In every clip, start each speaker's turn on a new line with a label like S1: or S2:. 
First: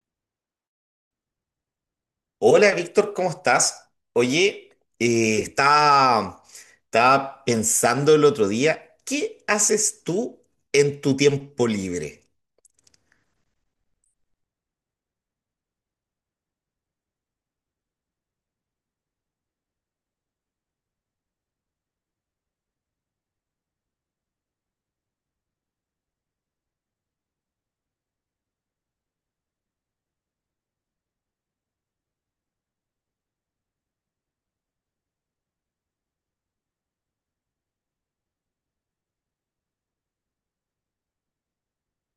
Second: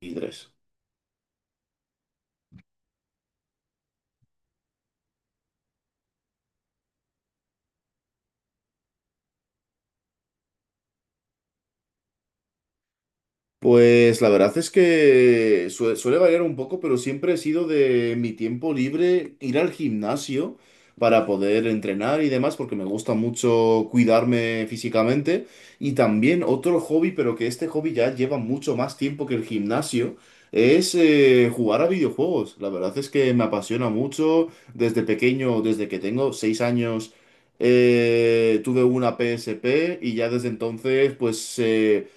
S1: Y tres.
S2: Hola Víctor, ¿cómo estás? Oye, eh, estaba, estaba pensando el otro día, ¿qué haces tú en tu tiempo libre?
S1: Pues la verdad es que suele variar un poco, pero siempre he sido de mi tiempo libre ir al gimnasio para poder entrenar y demás, porque me gusta mucho cuidarme físicamente. Y también otro hobby, pero que este hobby ya lleva mucho más tiempo que el gimnasio, es jugar a videojuegos. La verdad es que me apasiona mucho. Desde pequeño, desde que tengo 6 años, tuve una PSP y ya desde entonces, pues,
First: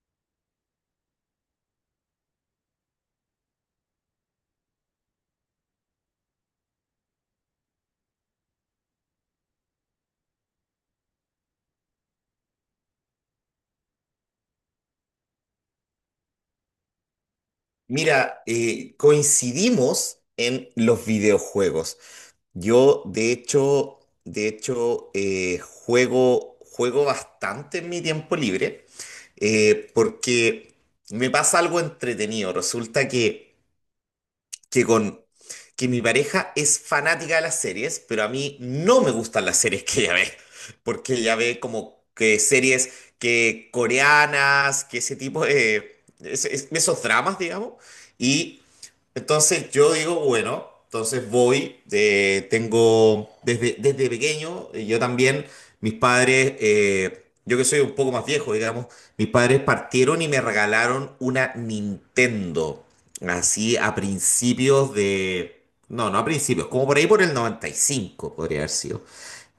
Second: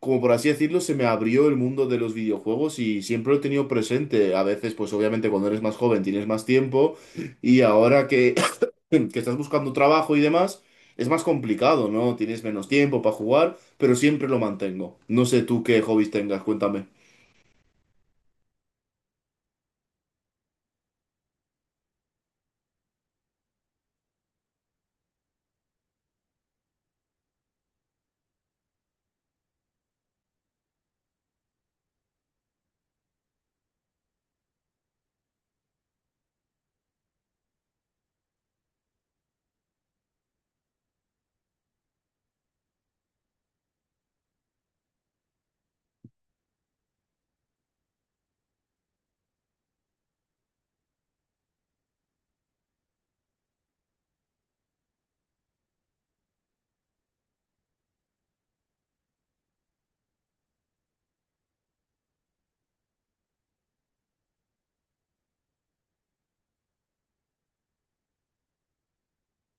S1: como por así decirlo, se me abrió el mundo de los videojuegos y siempre lo he tenido presente. A veces, pues obviamente cuando eres más joven tienes más tiempo y ahora que, que estás buscando trabajo y demás, es más complicado, ¿no? Tienes menos tiempo para jugar, pero siempre lo mantengo. No sé tú qué hobbies tengas, cuéntame.
S2: Mira, coincidimos en los videojuegos. Yo, de hecho, de hecho, juego bastante en mi tiempo libre, porque me pasa algo entretenido. Resulta que que con que mi pareja es fanática de las series, pero a mí no me gustan las series que ella ve, porque ella ve como que series que coreanas, que ese tipo de es- esos dramas, digamos. Y entonces yo digo, bueno, entonces voy, tengo desde pequeño, yo también, yo que soy un poco más viejo, digamos, mis padres partieron y me regalaron una Nintendo, así a principios de, no, no a principios, como por ahí por el 95 podría haber sido.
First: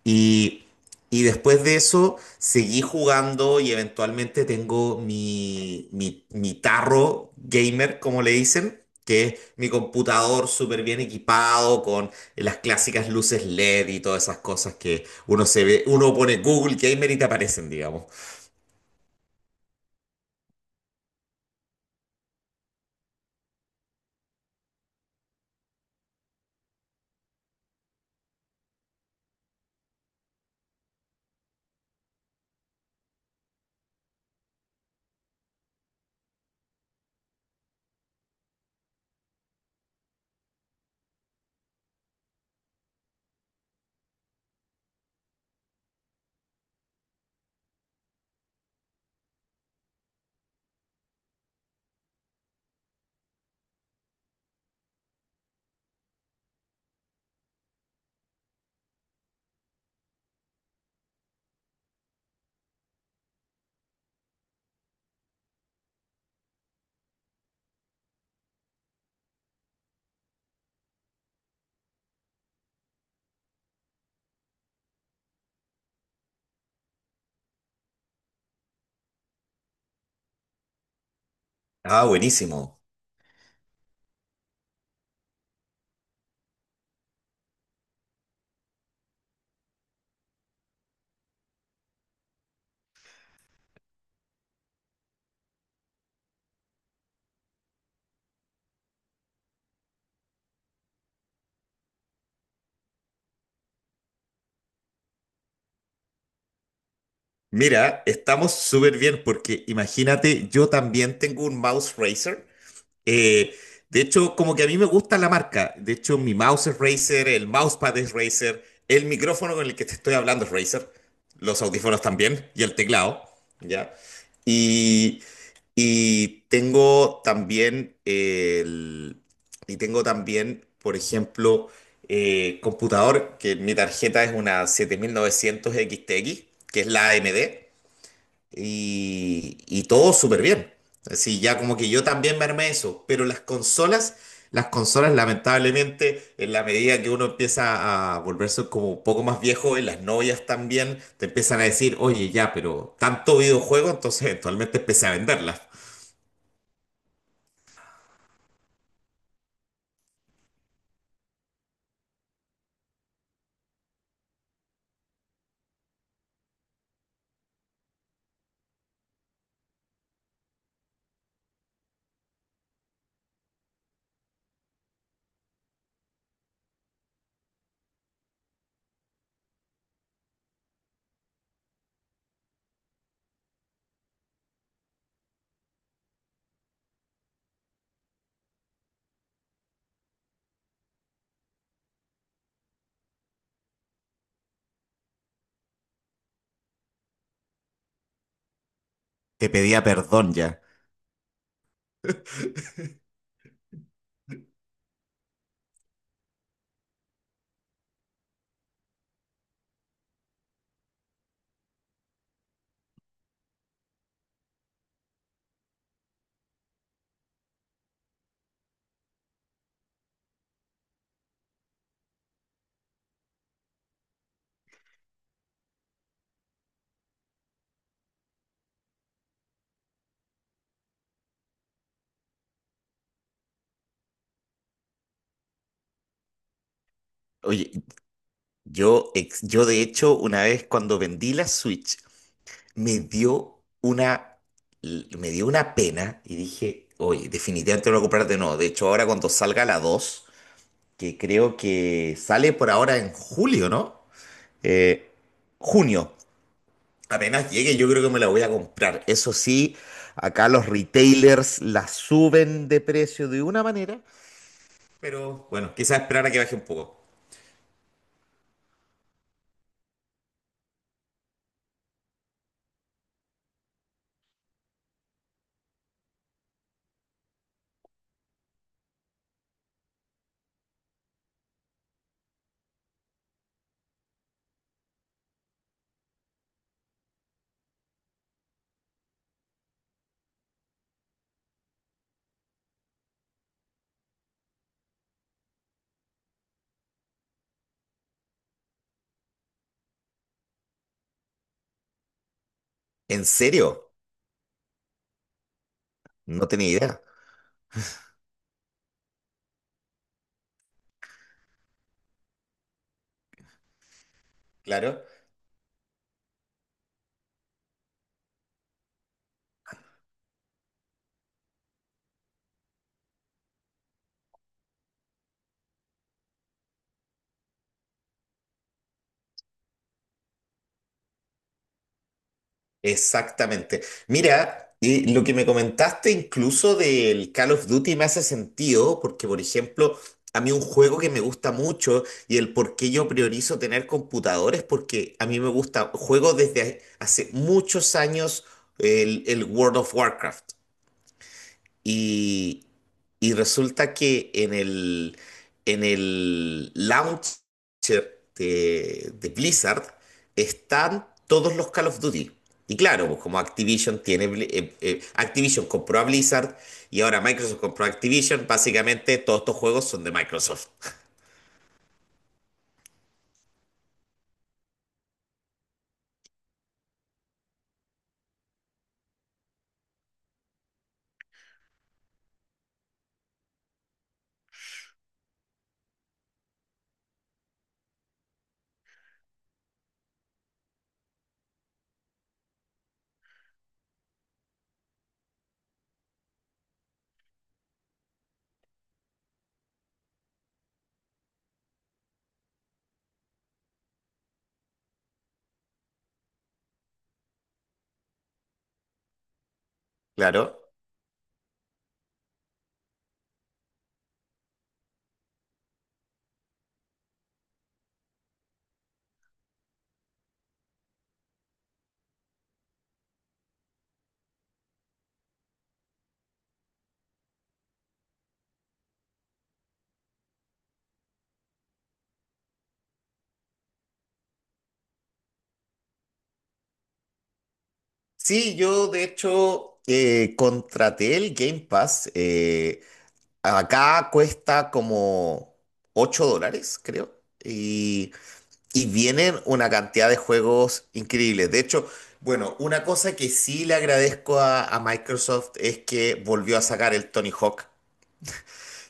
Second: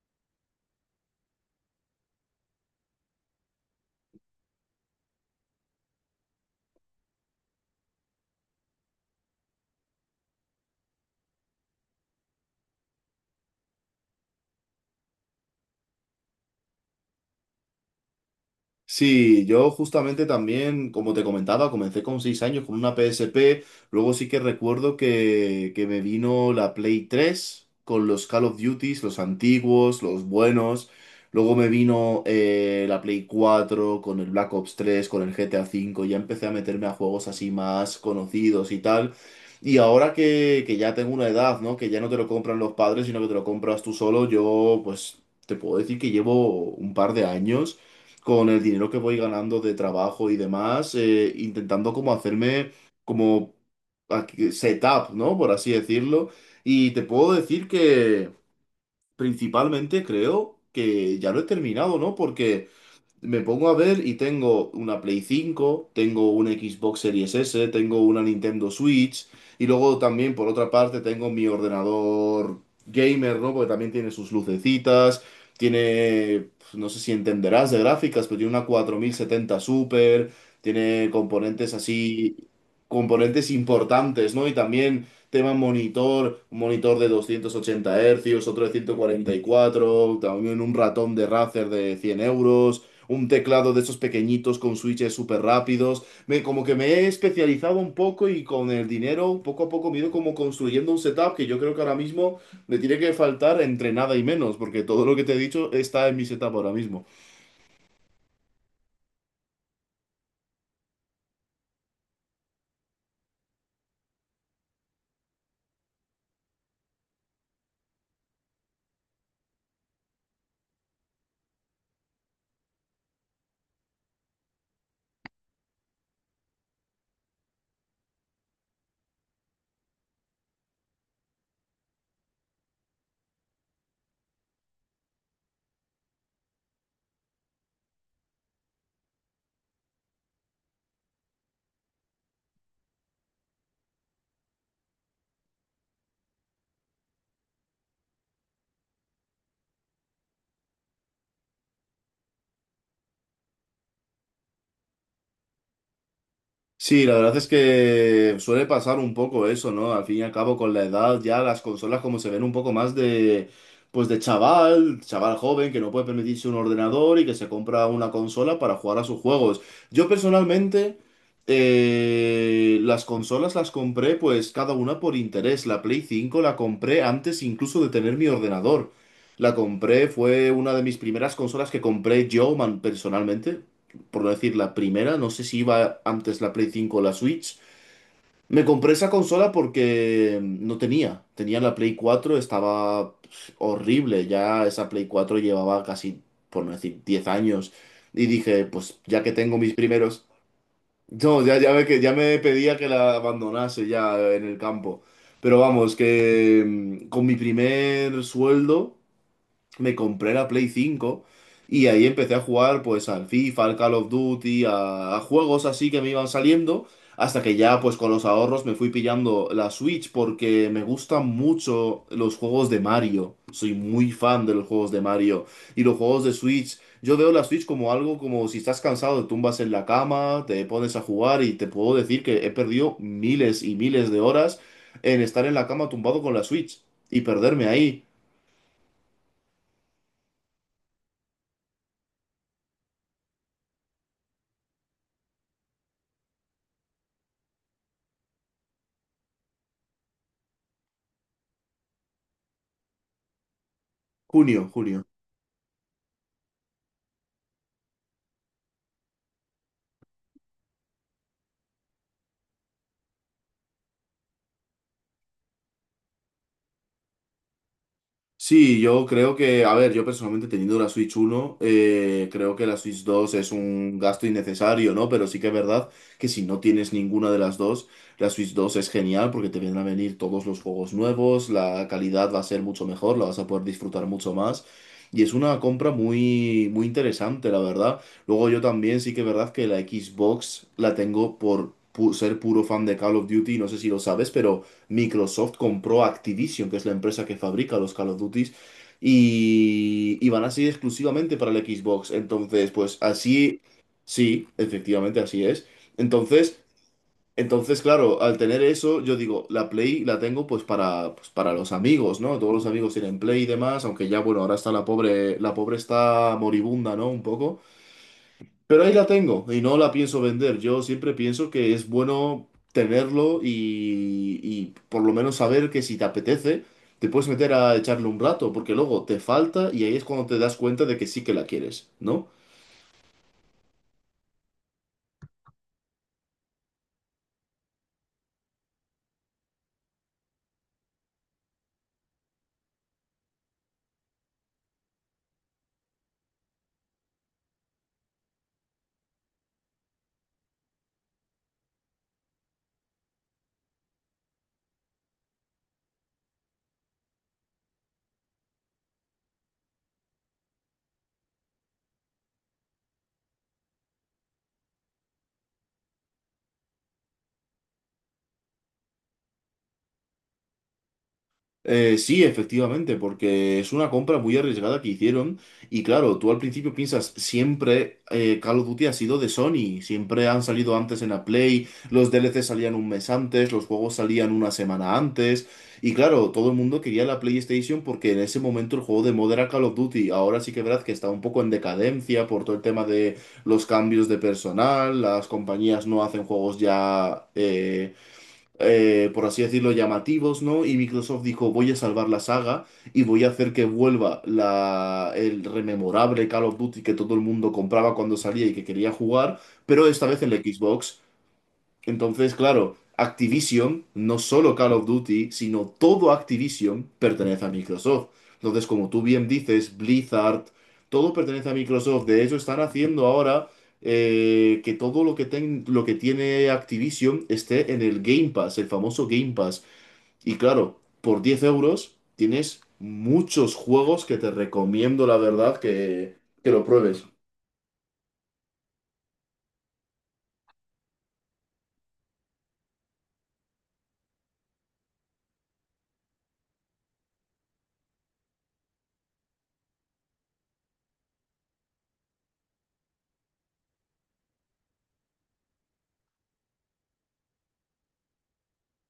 S2: Y, y después de eso seguí jugando y eventualmente tengo mi tarro gamer, como le dicen, que es mi computador súper bien equipado con las clásicas luces LED y todas esas cosas que uno se ve, uno pone Google Gamer y te aparecen, digamos.
S1: Sí, yo justamente también, como te comentaba, comencé con 6 años con una PSP, luego sí que recuerdo que me vino la Play 3 con los Call of Duties, los antiguos, los buenos, luego me vino la Play 4 con el Black Ops 3, con el GTA 5. Ya empecé a meterme a juegos así más conocidos y tal. Y ahora que ya tengo una edad, ¿no? Que ya no te lo compran los padres, sino que te lo compras tú solo, yo pues te puedo decir que llevo un par de años con el dinero que voy ganando de trabajo y demás, intentando como hacerme como setup, ¿no? Por así decirlo. Y te puedo decir que principalmente creo que ya lo he terminado, ¿no? Porque. Me pongo a ver y tengo una Play 5, tengo una Xbox Series S, tengo una Nintendo Switch y luego también por otra parte tengo mi ordenador gamer, ¿no? Porque también tiene sus lucecitas, tiene, pues, no sé si entenderás de gráficas, pero tiene una 4070 Super, tiene componentes
S2: Ah,
S1: así,
S2: buenísimo.
S1: componentes importantes, ¿no? Y también tema monitor, un monitor de 280 Hz, otro de 144, también un ratón de Razer de 100 euros, un teclado de esos pequeñitos con switches súper rápidos. Me, como que me he especializado un poco y con el dinero, poco a poco, me he ido como construyendo un setup que yo creo que ahora mismo me tiene que faltar entre nada y menos, porque todo lo que te he dicho está en mi setup ahora mismo.
S2: Mira, estamos súper bien porque imagínate, yo también tengo un mouse Razer. Eh, como que a mí me gusta la marca. De hecho, mi mouse es Razer, el mousepad es Razer, el micrófono con el que te estoy hablando es Razer, los audífonos también y el teclado, ¿ya? Y, y tengo también el, y tengo también, por ejemplo, computador, que mi tarjeta es una 7900 x, que es la AMD, y todo súper bien. Así ya como que yo también me armé eso, pero las consolas lamentablemente en la medida que uno empieza a volverse como un poco más viejo, y las novias también te empiezan a decir, oye ya, pero tanto videojuego, entonces eventualmente empecé a venderlas.
S1: Sí, la verdad es que suele pasar un poco eso, ¿no? Al fin y al cabo, con la edad, ya las consolas como se ven un poco más de, pues de chaval, chaval joven que no puede permitirse un ordenador y que se compra una consola para jugar a sus juegos. Yo personalmente, las consolas las compré pues cada una por interés. La Play 5 la compré antes incluso de tener mi ordenador. La compré, fue una de mis primeras consolas que compré yo personalmente, por no decir la primera, no sé si iba antes la Play 5 o la Switch. Me compré esa consola porque no tenía. Tenía la Play 4, estaba, pues, horrible. Ya esa Play 4 llevaba casi, por no decir, 10 años. Y dije, pues ya que
S2: Te
S1: tengo mis
S2: pedía
S1: primeros.
S2: perdón ya.
S1: No, ya, ya, ya me pedía que la abandonase ya en el campo. Pero vamos, que con mi primer sueldo me compré la Play 5 y ahí empecé a jugar pues al FIFA, al Call of Duty, a juegos así que me iban saliendo, hasta que ya pues con los ahorros me fui pillando la Switch porque me gustan mucho los juegos de Mario. Soy muy fan de los juegos de Mario y los juegos de Switch. Yo veo la Switch como algo como si estás cansado, te tumbas en la cama, te pones a jugar y te puedo decir que he perdido miles y miles de horas en estar en la cama tumbado con la Switch y perderme
S2: Oye,
S1: ahí.
S2: yo de hecho una vez cuando vendí la Switch, me dio una, me dio una pena y dije, oye, definitivamente no lo voy a comprar de nuevo. De hecho, ahora cuando salga la dos, que creo que sale por ahora en julio, ¿no?
S1: Junio, junio.
S2: Eh, junio. Apenas llegue, yo creo que me la voy a comprar. Eso sí, acá los retailers la suben de precio de una manera, pero bueno, quizás esperar a que baje un poco.
S1: Sí, yo creo que, a ver, yo personalmente teniendo la Switch 1, creo que la Switch 2 es un gasto innecesario, ¿no? Pero sí que es verdad que si no tienes ninguna de las dos, la Switch 2 es genial porque te vienen a venir todos los juegos nuevos, la calidad va a ser mucho mejor, la vas a poder disfrutar mucho más. Y es una compra muy, muy interesante, la verdad. Luego yo también sí que es verdad que la Xbox la tengo por ser puro fan de Call of Duty, no sé si lo sabes, pero. Microsoft compró Activision, que es la empresa que fabrica los Call of Duty, y van a ser exclusivamente para el Xbox. Entonces, pues
S2: ¿En
S1: así,
S2: serio?
S1: sí, efectivamente así es.
S2: No
S1: Entonces,
S2: tenía idea.
S1: entonces, claro, al tener eso, yo digo, la Play la tengo pues para, pues, para los amigos, ¿no? Todos los amigos tienen Play y demás, aunque ya, bueno, ahora está
S2: Claro.
S1: la pobre está moribunda, ¿no? Un poco. Pero ahí la tengo y no la pienso vender. Yo siempre pienso que es bueno tenerlo y por lo menos saber que si te apetece, te puedes meter a echarle un rato, porque luego te falta y ahí es cuando te das cuenta de que sí que la quieres, ¿no?
S2: Exactamente. Mira, y lo que me comentaste incluso del Call of Duty me hace sentido, porque por ejemplo, a mí un juego que me gusta mucho y el por qué yo priorizo tener computadores, porque a mí me gusta, juego desde hace muchos años el World of Warcraft. Y, y resulta que en el launcher de Blizzard están todos los Call of Duty. Y claro, pues como Activision compró a Blizzard y ahora Microsoft compró a Activision, básicamente todos estos juegos son de Microsoft.
S1: Sí, efectivamente, porque es una compra muy arriesgada que hicieron y claro, tú al principio piensas, siempre Call of Duty ha sido de Sony, siempre han salido antes en la Play, los DLC salían un mes antes, los juegos salían una semana antes y claro, todo el mundo quería la PlayStation porque en ese momento el juego de moda era Call of Duty, ahora sí que es verdad que está un poco en decadencia por todo el tema de los cambios de personal, las compañías no hacen juegos ya, por así decirlo, llamativos, ¿no? Y Microsoft dijo, voy a salvar la saga y voy a hacer que vuelva la, el rememorable Call of Duty que todo el mundo compraba cuando salía y que quería jugar, pero esta vez en la
S2: Claro.
S1: Xbox. Entonces, claro, Activision, no solo Call of Duty, sino todo Activision pertenece a Microsoft. Entonces, como tú bien dices, Blizzard, todo pertenece a Microsoft. De hecho, están haciendo ahora que todo lo que tiene Activision esté en el Game Pass, el famoso Game Pass. Y claro, por 10 euros tienes muchos juegos que te recomiendo, la verdad, que lo pruebes.
S2: Sí, yo de hecho contraté el Game Pass. Eh, acá cuesta como $8, creo. Y vienen una cantidad de juegos increíbles. De hecho, bueno, una cosa que sí le agradezco a Microsoft es que volvió a sacar el Tony Hawk.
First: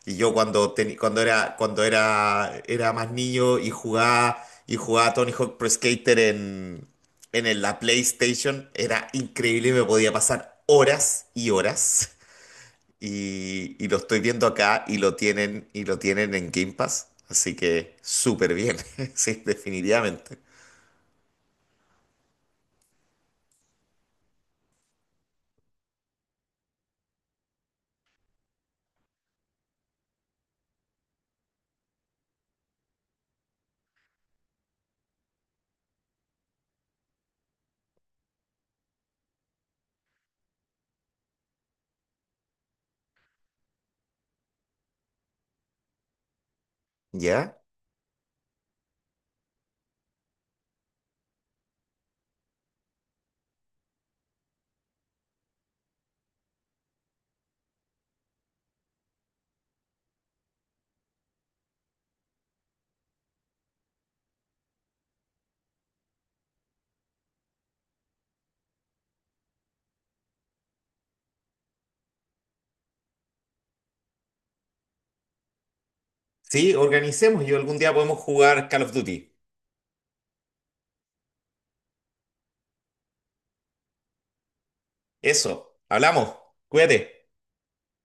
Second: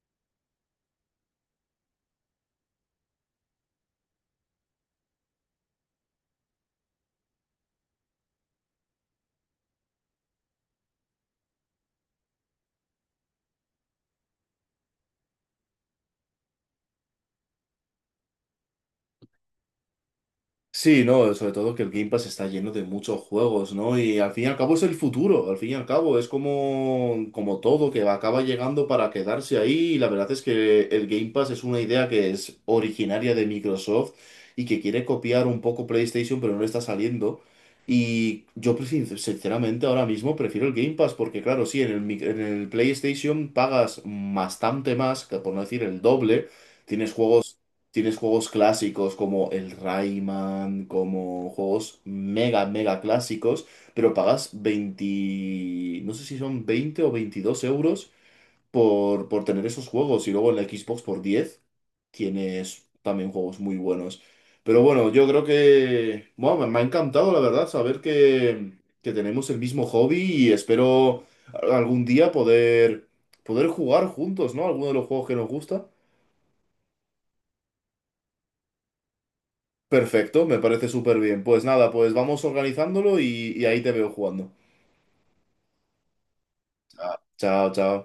S2: Y yo cuando era más niño y jugaba Tony Hawk Pro Skater en, la PlayStation, era increíble, me podía pasar horas y horas y lo estoy viendo acá y lo tienen en Game Pass. Así que súper bien, sí, definitivamente.
S1: Sí, no, sobre todo que el Game Pass está lleno de muchos juegos, ¿no? Y al fin y al cabo es el futuro, al fin y al cabo es como, como todo que acaba llegando para quedarse ahí y la verdad es que el Game Pass es una idea que es originaria de Microsoft y que quiere copiar un poco PlayStation pero no le está saliendo. Y yo pues, sinceramente ahora mismo prefiero el Game Pass porque claro, sí, en el PlayStation pagas bastante más, que por no decir el doble. Tienes
S2: ¿Ya?
S1: juegos. Tienes juegos clásicos como el Rayman, como juegos mega, mega clásicos, pero pagas 20, no sé si son 20 o 22 euros por tener esos juegos. Y luego en la Xbox por 10 tienes también juegos muy buenos. Pero bueno, yo creo que, bueno, me ha encantado, la verdad, saber que tenemos el mismo hobby y espero algún día poder, poder jugar juntos, ¿no? Alguno de los juegos que nos gusta.
S2: Sí, organicemos y algún día podemos jugar Call of Duty.
S1: Perfecto, me parece súper bien. Pues nada, pues vamos organizándolo y ahí te veo jugando.
S2: Eso, hablamos, cuídate.
S1: Chao, chao.